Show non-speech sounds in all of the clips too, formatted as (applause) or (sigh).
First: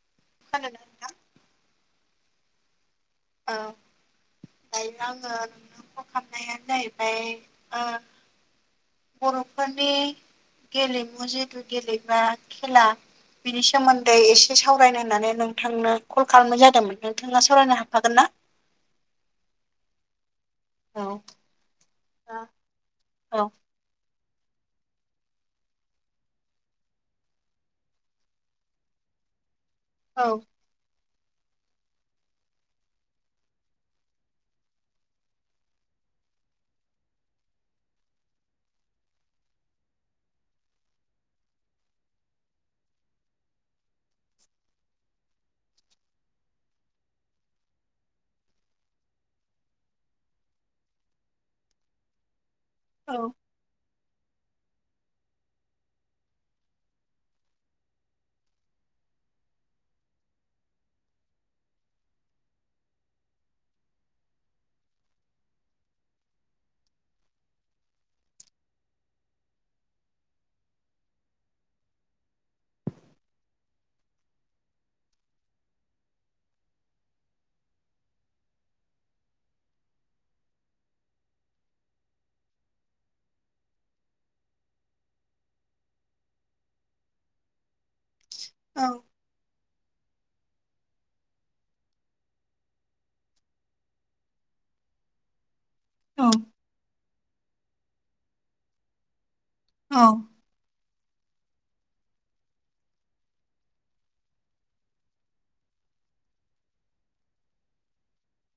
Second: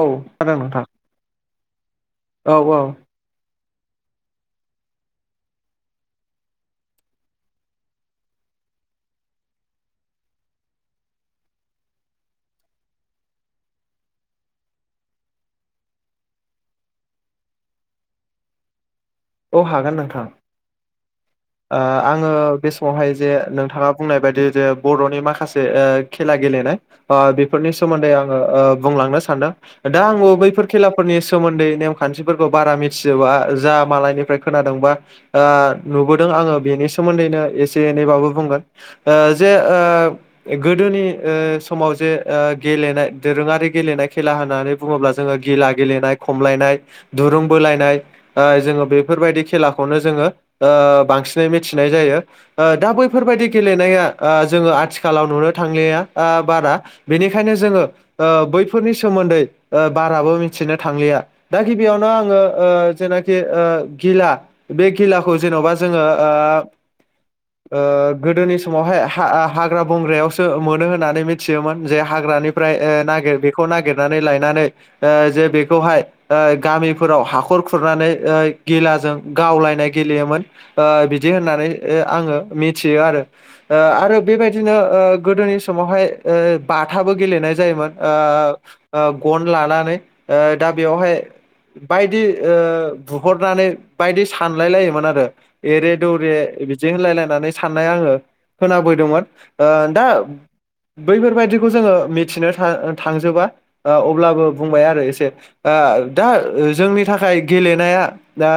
औ खोनादों नोंथां औ औ औ दायो आङो नोंनो फल खालामनायानो जाहैबाय ओ बर'फोरनि गेलेमु जिथु गेलेग्रा खेला बिनि सोमोन्दै एसे सावरायनो होननानै नोंथांनो कल खालामनाय जादोंमोन नोंथाङा सावरायनो हागोन ना? औ हागोन नोंथां। औ आङो औ बे समावहाय जे औ नोंथाङा बुंनाय बायदि जे बर'नि माखासे ओ खेला गेलेनाय अ बेफोरनि सोमोन्दै आङो ओ बुंलांनो सान्दों। दा आंबो बैफोर खेलाफोरनि सोमोन्दै नेमखान्थिफोरखौ बारा मिथिजोबा जा मालाय निफ्राय खोनादोंबा नुबोदों आङो बेनि सोमोन्दैनो एसे एनैबाबो बुंगोन। ओ जे ओ गोदोनि ओ समाव जे गेलेनाय दोरोङारि गेलेनाय खेला होननानै बुङोब्ला जोङो गेला गेलेनाय खमलायनाय दुरुं बोलायनाय जोङो बे फोरबायदि खेलाखौनो जोङो बांसिनै मिथिनाय जायो दा औ बैफोरबायदि गेलेनाया जोङो आथिखालाव नुनो थांनाया बारा बेनिखायनो जोङो बैफोरनि सोमोन्दै बाराबो मिथिनो थांलिया। दा गिबियावनो आङो ओ जेनाखि ओ घिला बे घिलाखौ जेन'बा जोङो ओ ओ गोदोनि समावहाय हा-हाग्रा बंग्रायावसो मोनो होननानै मिथियोमोन जे हाग्रानि ओमफ्राय नागिर बेखौ नागिरनानै लायनानै जे बेखौहाय गामिफोराव हाखर खुरनानै ओ गेलाजों गावलायनाय गेलेयोमोन ओ बिदि होननानै आङो मिथियो आरो ओ आरो बेबायदिनो ओ गोदोनि समावहाय ओ बाथाबो गेलेनाय जायोमोन। आ औ ओ गन लानानै ओ दा बेयावहाय बायदि ओ हरनानै बायदि सानलाय लायोमोन आरो एरे औ दौरे बिदि होनलायलायनानै साननाय आङो खोनाबोदोंमोन ओ औ दा बैफोरबायाददिखौ जोङो मिथिनो था- थांजोबा अब्लाबो बुंबाय आरो एसे दा जोंनि थाखाय गेलेनाया दा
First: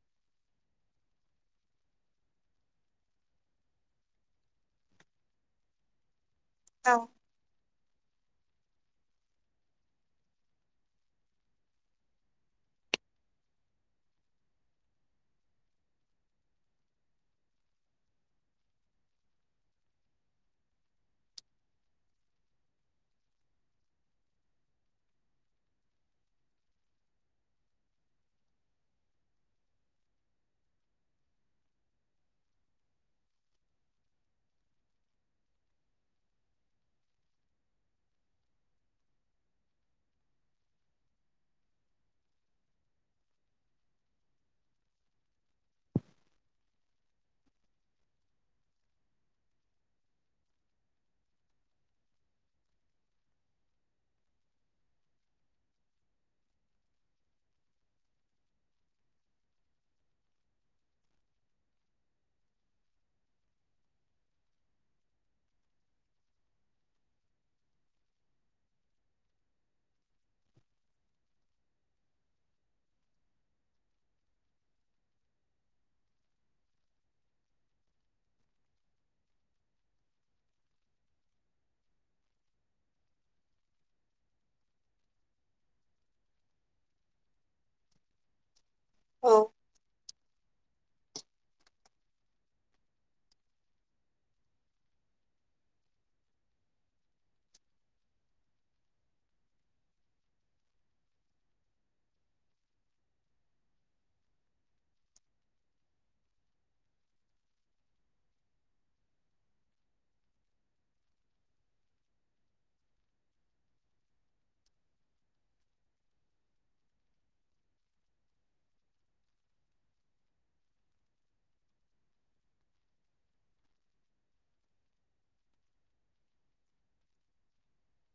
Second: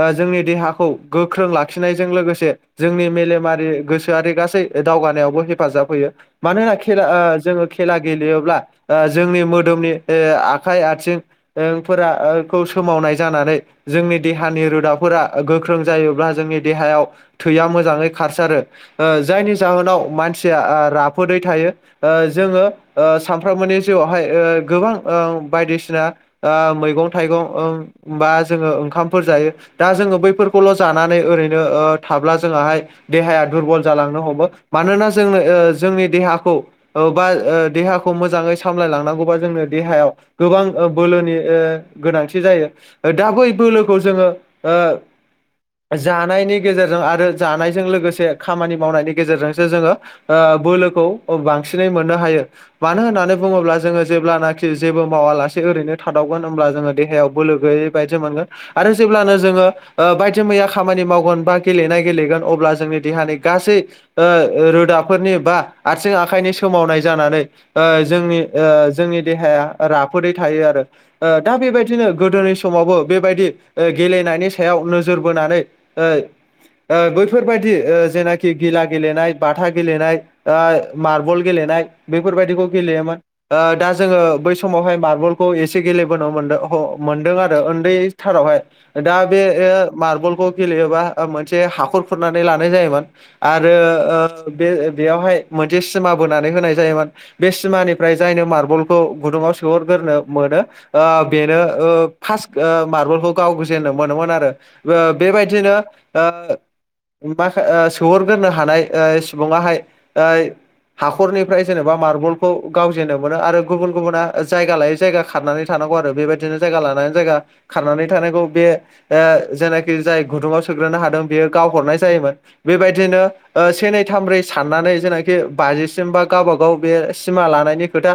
ओ जोंनि देहाखौ गोख्रों लाखिनायजों लोगोसे जोंनि मेलेमारि गोसोआरि गासै दावगानायावबो हेफाजाब होयो। मानोना औ खेला आ जोङो खेला गेलेयोब्ला ओ जोंनि मोदोमनि आखाइ आथिं ओ फोरखौ सोमावनाय जानानै जोंनि देहानि रोदाफोरा गोख्रों जायोब्ला जोंनि देहायाव थैया मोजाङै खारसारो जायनि जाहोनाव मानसिया राफोदै थायो। जोङो सानफ्रोमबोनि जिउआवहाय गोबां बायदिसिना मैगं थाइगं बा जोङो ओंखामफोर जायो दा जोङो बैफोरखौल' जानानै ओरैनो थाब्ला जोङाहाय देहाया दुरबल जालांनो हमो मानोना जोंनो जोंनि देहाखौ बा देहाखौ मोजाङै सामलायलांनांगौबा जोंनो देहायाव गोबां बोलोनि गोनांथि जायो। दा बै बोलोखौ जोङो ओ जानायनि गेजेरजों आरो जानायजों लोगोसे खामानि मावनायनि गेजेरजोंसो जोङो ओ बोलोखौ बांसिनै मोननो हायो। मानो होननानै बुङोब्ला जोङो जेब्लानाखि जेबो मावालासे ओरैनो थादावगोन होमब्ला जोङो देहायाव बोलो गैयै बायदि मोनगोन आरो जेब्लानो जोङो बायदि मैया खामानि मावगोन बा गेलेनाय गेलेगोन अब्ला जोंनि देहानि गासै रोदाफोरनि बा आथिं आखाइनि सोमावनाय जानानै जोंनि जोंनि देहाया राफोदै थायो आरो। दा बेबायदिनो गोदोनि सम समावबो बेबायदि गेलेनायनि सायाव नोजोर बोनानै बैफोरबायदि जेनाखि गिला गेलेनाय बाथा गेलेनाय मार्बल गेलेनाय बेफोरबायाददिखौ गेलेयोमोन। दा जोङो बै समावहाय मार्बलखौ एसे गेलेबोनो मोनदों मोनदों आरो न्दै सारावहाय दा बे मारबलखौ गेलेयोबा मोनसे हाखर खुरनानै लानाय जायोमोन। आरो बे बेयावहाय मोनसे सिमा बोनानै होनाय जायोमोन। बे सिमानिफ्राय जायनो मार्बलखौ गुदुंङाव सहरग्रोनो मोनो बेनो फास मार्बलखौ गाव गोजेननो मोनोमोन आरो ओ बेबायदिनो ओ मा सोहरग्रोनो हानाय सुबुङा हाय हाखरनिफ्राय जेनेबा मार्बलखौ गावजेनो मोनो आरो गुबुन गुबुना जायगा लायै जायगा खारनानै थानांगौ आरो बेबायदिनो जायगा लानानै जायगा खारनानै थानायांगौ बे ओ जेनाखि जाय गुदुङाव सोग्रोनो हादों बेयो गावहरनाय जायोमोन बेबायदिनो से नै थामब्रै साननानै जेनाखि बाजिसिम बा गावबागाव बे सिमा लानायनि खोथा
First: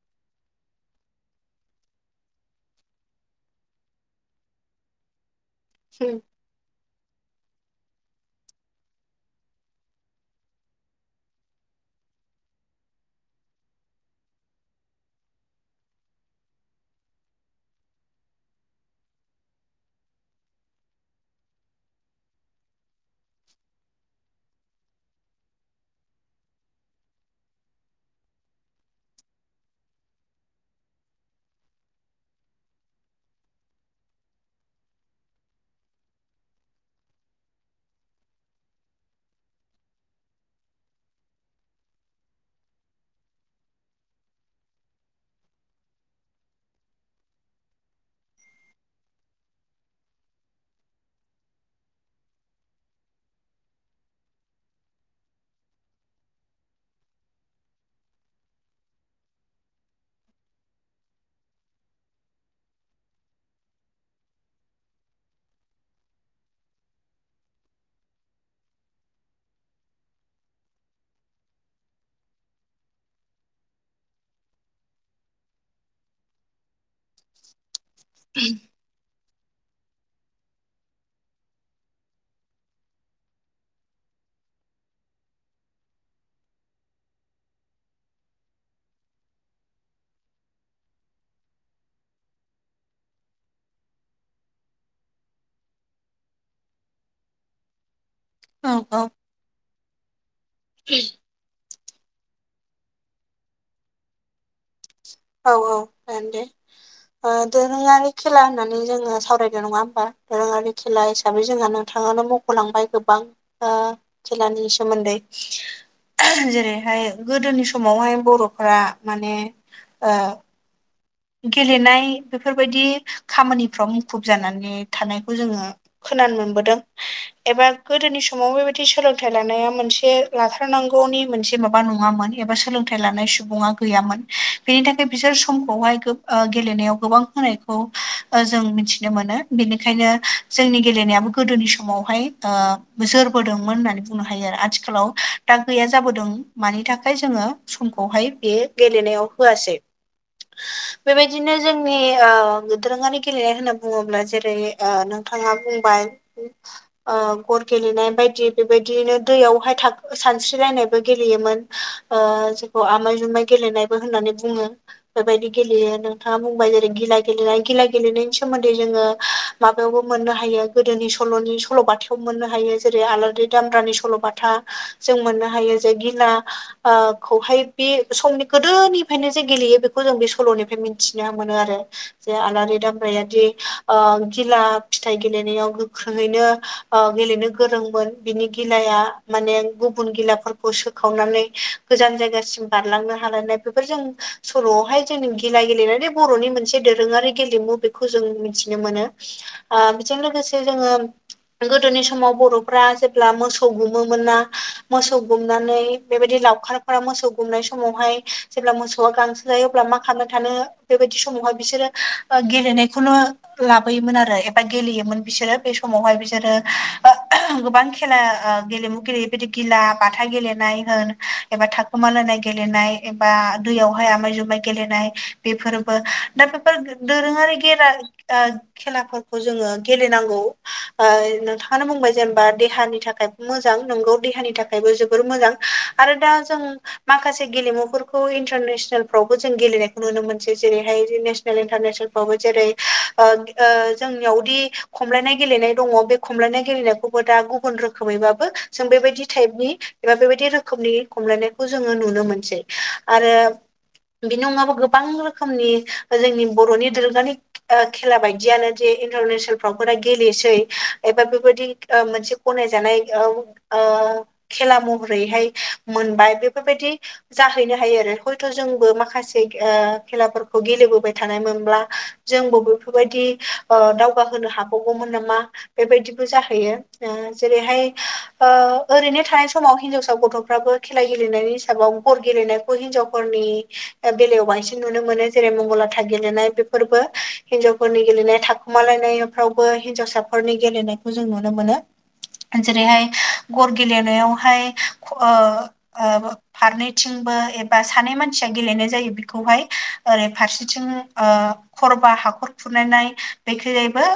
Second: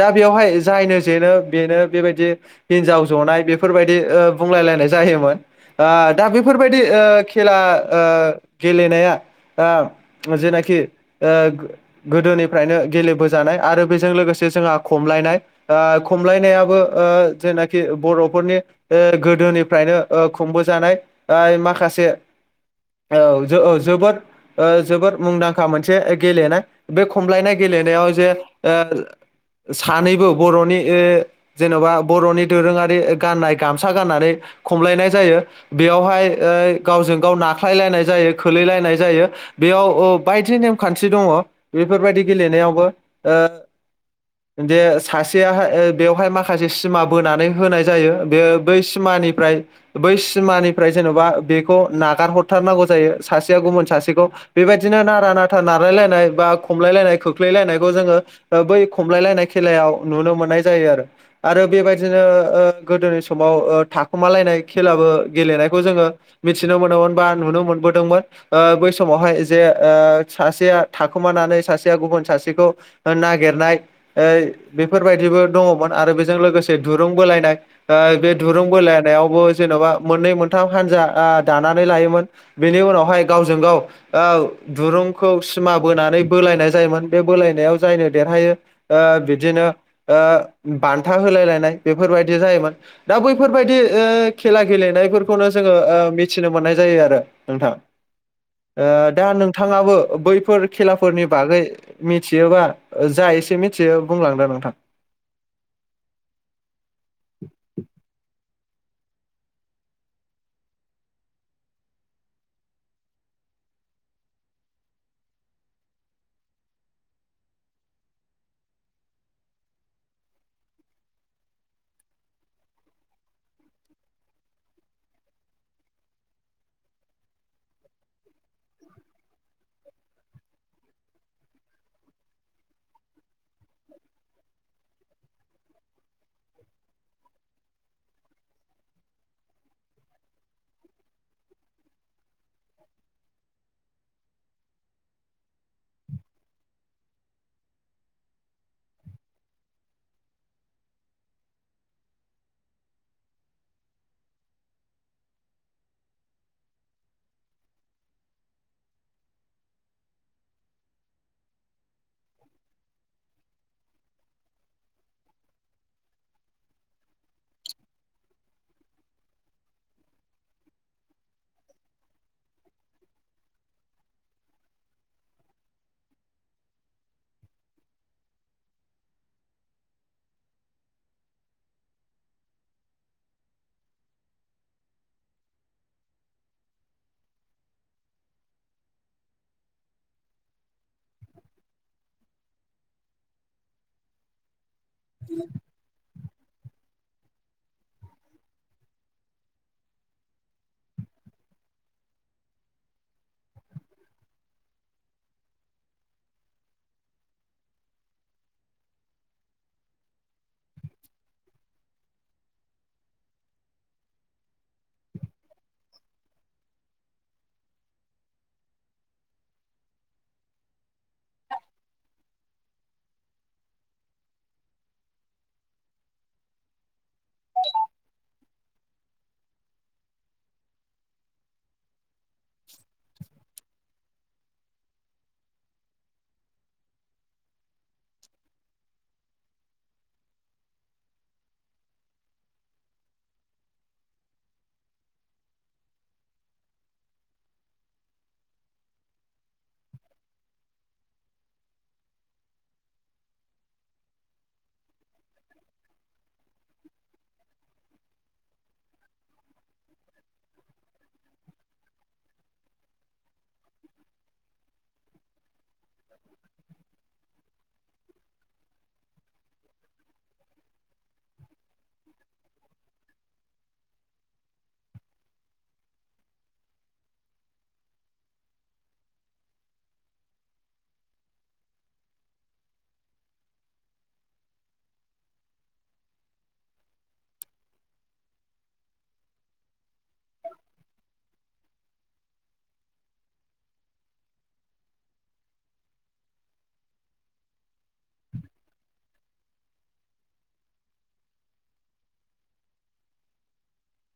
दा बेवहाय जायनो जेनो बेनो बेबायदि हिनजाव जनाय बेफोरबायदि बुंलायायनाय जायोमोन दा बे बेफोरबायदि ओ खेला ओ गेलेनाया आ जेनाखि आ गोदोनिफ्रायनो गेलेबोजानाय आरो बेजों लोगोसे जोंहा खमलायनाय ओ खमलायनायाबो ओ जेनाख ि बर'फोरनि गोदोनिफ्रायनो खुंबोजानाय ओ माखासे औ ज औ जोबोद ओ जोबोद मुंदांखा मोनसे गेलेनाय बे खमलायनाय गेलेनायाव जे सानैबो बर'नि जेन'बा बर'नि दोरोङारि गाननाय गामसा गाननानै खमलायनाय जायो बेयावहाय गावजों गाव नाख्लायलायनाय जायो खोलैलायनाय जायो। बेयाव बायदि नेमखान्थि दङ बेफोरबायदि गेलेनायावबो ओ दे सासेयााय बेवहाय माखासे सिमा बोनानै होनाय जायो बे बै सिमानिफ्राय बै सिमानिफ्राय जेन'बा बेखौ नागार हरथारनांगौ जायो सासेया गुबुन सासेखौ बेबायदिनो नारा नाथा नारलायलायनाय बा खमलायलायनाय खोख्लैलायनायखौ जोङो बै खमलायलायनाय खेलायाव नुनो मोननाय जायो आरो आरो बेबायदि बिदिनो गोदोनि समाव थाखुमालायनाय खेलाबो गेलेनायखौ जोङो मिथिनो मोनोमोन बा नुनो मोनबोदोंमोन। बै समावहाय जे सासेया थाखोमानानै सासेया गुबुन सासेखौ नागिरनाय बेफोरबायदिबो दङमोन आरो बेजों लोगोसे दुरुं बोलायनाय बे दुरुं बोलायनायावबो जेन'बा मोननै मोनथाम हानजा दानानै लायोमोन बेनि उनावहाय गावजों गाव दुरुंखौ सिमा बोनानै बोलायनाय जायोमोन बे बोलायनायाव जायनो देरहायो ओ बिदिनो बान्था होलाय लायनाय बेफोरबायदि जायोमोन दा बैफोरबायदि खेला गेलेनायफोरखौनो जोङो मिथिनो मोननाय जायो आरो। नोंथां औ दा नोंथाङाबो बैफोर खेलाफोरनि बागै मिथियोबा जा एसे मिथियो बुंलांद नोंथांं? औ औ जागोन दे दोरोङारि खेला होननानै जोङो सावराय नङा होमबा दोरोङारि खेला हिसाबै जोंहा नोंथाङावनो मख'लांबाय गोबां। आ खेलानि सोमोन्दै जेरैहाय गोदोनि समावहाय बर'फ माने आ गेलेनाय बेफोरबायदि खामानिफ्राव मुखुब जानानै थानायखौ जोङो खोनानो मोनबोदों। एबा गोदोनि समाव बेबायदि सोलोंथाइ लानाया मोनसे लाथारनांगौनि मोनसे माबा नङामोन। एबा सोलोंथाइ लानाय सुबुङा गैयामोन बेनि थाखाय बिसोर समखौहाय गेलेनायाव गोबां होनायखौ जों मिथिनो मोनो बेनिखायनो जोंनि गेलेनायाबो गोदोनि समावहाय जोरबोदोंमोन होननानै बुंनो हायो आरो आथिखालाव दा गैया जाबोदों मानि थाखाय जोङो समखौहाय बे गेलेनायाव होआसै। (inaudible) बेबायदिनो जोंनि दोरोङारि गेलेनाय होनना बुङोब्ला जेरै ओ नों नथाङा बुंबाय। गर गेलेनाय बायदि बेबायदिनो दैयावहाय सानस्रिलायनायबो गेलेयोमोन ओ जोंखौ आमाय जुमाइ गेलेनायबो होननानै बुङो बेबायदि गेलेयो। नोंथाङा बुंबाय जेरै गिला गेलेनाय गिला गेलेनायनि सोमोन्दै जोङो माबायावबो मोननो हायो। गोदोनि सल'नि सल'बाथायाव मोननो हायो जेरै आलारि दामब्रानि सल'बाथा। जों मोननो हायो जे गिना खौहाय बे समनि गोदोनिफ्रायनो जे गेलेयो बेखौ जों बे सल'निफ्राय मिथि मिथिनो मोनो आरो। जे आलारि दामब्रायाद ओ गिला फिथाइ गेलेनायाव गोख्रोङैनो ओ गेलेनो गोरोंमोन बिनि गिलाया माने गुबुन गिलाफोरखौ सोखावनानै गोजान जायगासिम बारलांनो हालायनाय बेफोर जों सल'आवहाय जों गेल मे बर'नि मोनसे दोरोङारि गेलेमु बेखौ जों मिथिनो मोनो। बेजों लोगोसे जोङो गोदोनि समाव बर'फ्रा जेब्ला मोसौ गुमोमोन ना मोसौ गुमनानै बेबायदि लावखारफोरा मोसौ गुमनाय समावहाय जेब्ला मोसौआ गांसो जायो अब्ला मा खालामनो थानो बेबायदि समावहाय बिसोरो ओ गेलेनायखौनो लाबोयोमोन आरो एबा गेलेयोमोन बिसोरो बे समावहाय बिसोरो गोबां खेला गेलेमु गेलेबायदि गिला बाथा गेलेनाय होन एबा थाखोमाल होनाय गेलेनाय एबा दैयावहाय आमाय जुमाय गेलेनाय बेफोरबो दा बेफोर दोरोङारि गेरा ओ खेलाफोरखौ जोङो गेलेनांगौ। ओ नोंथाङानो बुंबाय जेनेबा देहानि थाखाय मोजां नंगौ देहानि थाखायबो जोबोर मोजां। आरो दा जों माखासे गेलेमुफोरखौ इन्टारनेसनेलफ्रावबो जों गेलेनाय नुनो मोनसै जेरैहाय नेसनेल इन्टारनेसनेलफ्रावबो जेरै ओ जोंनियावदि खमलायनाय गेलेनाय दङ बे खमलायनाय गेलेनायखौबो दा गुबुन रोखोमैबाबो जों बेबायदि टाइपनि एबा बेबायदि रोखोमनि खमलायनायखौ जोङो नुनो मोनसै आरो बेनि अनगाबो गोबां रोखोमनि जोंनि बर'नि दोरोङारि खेला बायदियानो जे इन्टारनेसनेल फावफोरा गेलेसै एबा बेबायदि मोनसे गनायजानाय ओ खेला महरैहाय मोनबाय बेफोरबायदि जाहैनो हायो आरो हयथ' जोंबो माखासे ओ खेला खौ गेलेबोबाय थानायमोनब्ला जोंबो बेफोरबायदि ओ दावगाहोनो हाबावगौमोन नामा बेबायदिबो जाहैयो। जेरैहाय ओ ओरैनो थानाय समाव हिनजावसा गथ'फ्राबो खेला गेलेनायनि हिसाबाव खिखर गेलेनायखौ हिनजावफोरनि बेलायाव बांसिन नुनो मोनो जेरै मंगललाथा गेलेनाय बेफोरबो हिनजावफोरनि गेलेनाय था खमालायनायफ्रावबो हिन्जावसाफोरनि गेलेनायखौ जों नुनो मोनो। जेरैहाय गर गेलेनायावहाय ओ ओ फारनैथिंबो एबा सानै मानसिया गेलेनाय जायो बेहाय ओरै फारसेथिं ओ खरबा हाखर फुरनाय बेखायबो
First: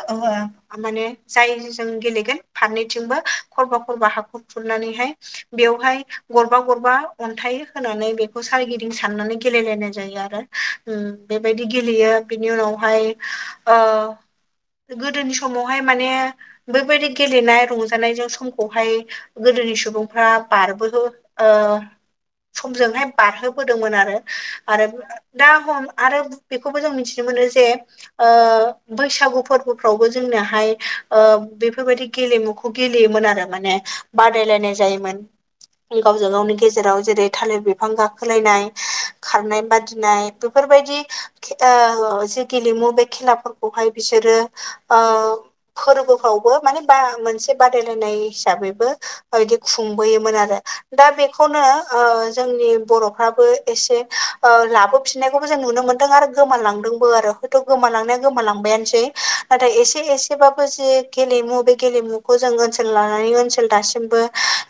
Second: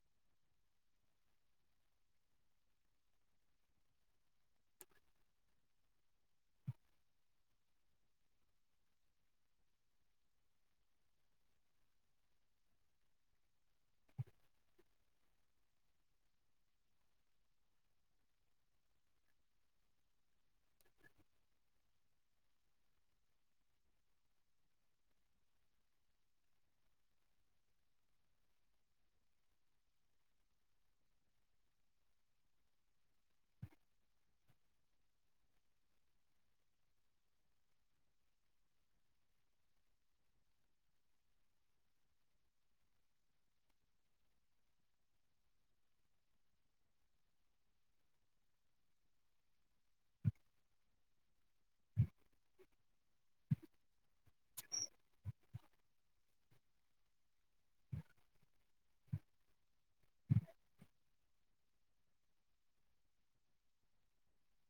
माने जाय जों गेलेगोन फारनैथिंबो खरबा खरबा हाखर खुरनानैहाय बेवहाय गरबा गरबा अन्थाइ होनानै बेखौ सोरारिगिदिं साननानै गेलेलायनाय जायो आरो बेबायदि गेलेयो बिनि उनावहाय ओ गोदोनि समावहाय माने बेबायदि गेलेनाय रंजानायजों समखौहाय गोदोनि सुबुंफ्रा बारबो ओ समजोंहाय बारहोबोदोंमोन आरो। आरो दा हम आरो बेखौबो जों मिथिनो मोनो जे ओ बैसागु फोरबोफ्रावबो जोंनोहाय ओ बेफोरबायदि गेलेमुखौ गेलेयोमोन आरो माने बादायलायनाय जायोमोन। गावजों गावनि गेजेराव जेरै थालिर बिफां गाखोलायनाय खारनाय बादिनाय बेफोरबायदि ओ जि गेलेमु बे खेलाफोरखौहाय बिसोरो ओ फोरबोफ्रावबो माने बा मोनसे बादायलायनाय हिसाबैबो बिदि खुंबोयोमोन आरो दा बेखौनो ओ जोंनि बर'फ्राबो एसे ओ लाबोफिननायखौबो जों नुनो मोन्दों आरो गोमालांदोंबो आरो हयथ' गोमालांनाया गोमालांबायानोसै। नाथाय एसे एसेबाबो जि गेलेमु बे गेलेमुखौ जों ओनसोल लानानै ओनसोल दासिमबो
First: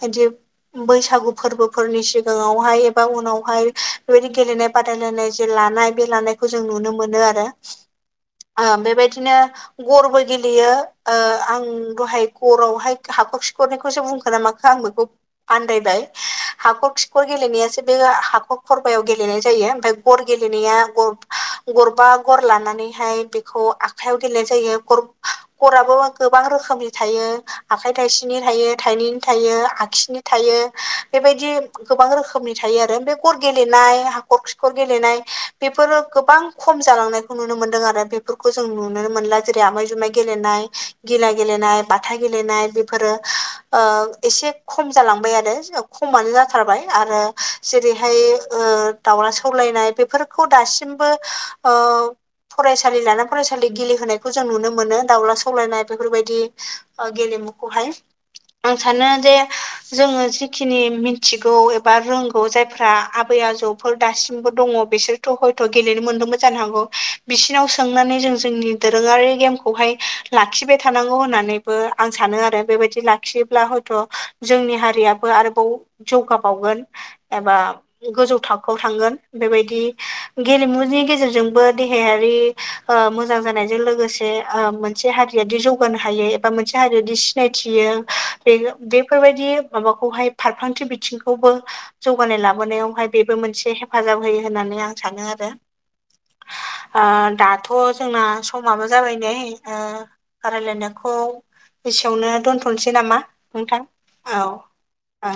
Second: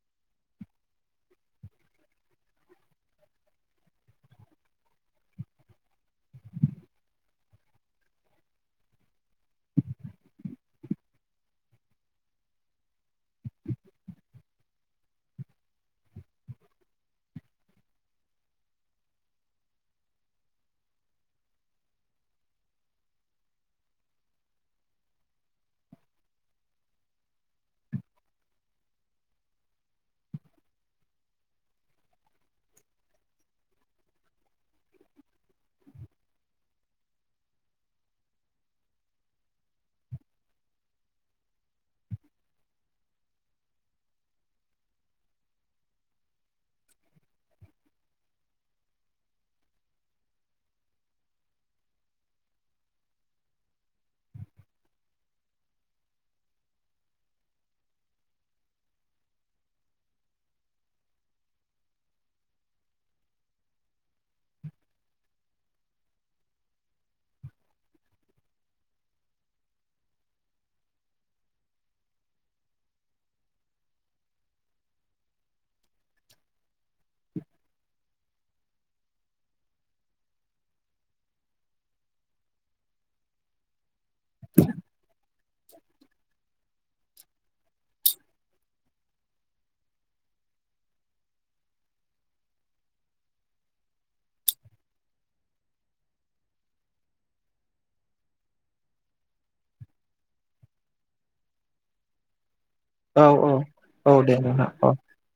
बिदि बैसागु फोरबोफोरनि सिगाङावहाय एबा उनावहाय बेबायदि गेलेनाय बादायलायनाय जे लानाय बे लानायखौ जों नुनो मोनो आरो। ओ बेबायदिनो गरबो गेलेयो ओ आं दहाय गरावहाय हाखर खिखरनायखौसो बुंखो ना मा आं बेखौ आनदायबाय हाखर खिखर गेलेनायासो बे हाखर खरबायाव गेलेनाय जायो ओमफफ्राय गर गेलेनाया गरबा गर लानानैहाय बेखौ आखायाव गेलेनाय जायो खराबो गोबां रोखोमनि थायो। आखाइ थाइसेनि थायो थाइनैनि थायो आगसिनि थायो बेबायदि गोबां रोखोमनि थायो आरो हखर गेलेनाय हाखर खिखर गेलेनाय बेफोरो गोबां खम जालांनायखौ नुनो मोन्दों आरो बे फोरफोरखौ जों नुनो मोनला जेरै आमाय जुमाय गेलेनाय गिला गेलेनाय बाथा गेलेनाय बेफोरो ओ एसे खम जालांबाय आरो। खमानो जाथारबाय आरो जेरै बेहाय ओ दाउला सौलायनाय बेफोरखौ दासिमबो अ फरायसालि लाना फरायसालि गेलेहोनायखौ जों नुनो मोनो दाउला सौलायनाय बेफोरबायदि आ गेल मुखौहाय आं सानो जे जोङो जिखिनि मिथिगौ एबा रोंगौ जाय जफ्रा आबै आजौफोर दासिमबो दङ बिसोरथ' हयथ' गेलेनो मोनदोंबो जानो हागौ। बिसिनाव सोंनानै जों जोंनि दोरोङारि गेमखौहाय लाखिबाय थानांगौ होननानै। आं सानो आरो बेबायदि लाखियोब्ला हयथ' जोंनि हारियाबो आरोबाव जौगाबावगोन एबा गोजौ थाखोआव थांगोन बेबायदि गेलेमुनि गेजेरजोंबो देहायारि ओ मोजां जानायजों लोगोसे जे मोनसे हारियादि जौगानो हायो एबा मोनसे हारियादि सिनायथियो। बे बेफोरबायदि माबाखौहाय फारखांथि बिथिंखौबो जौगानाय लाबोनायावहाय बेबो मोनसे हेफाजाब होयो होननानै आं सानो आरो। ओ दाथ' जोंना समाबो जाबाय नै रायलायनायखौ बेसेयावनो दोनथ'नोसै नामा औ औ नोंथां औ आ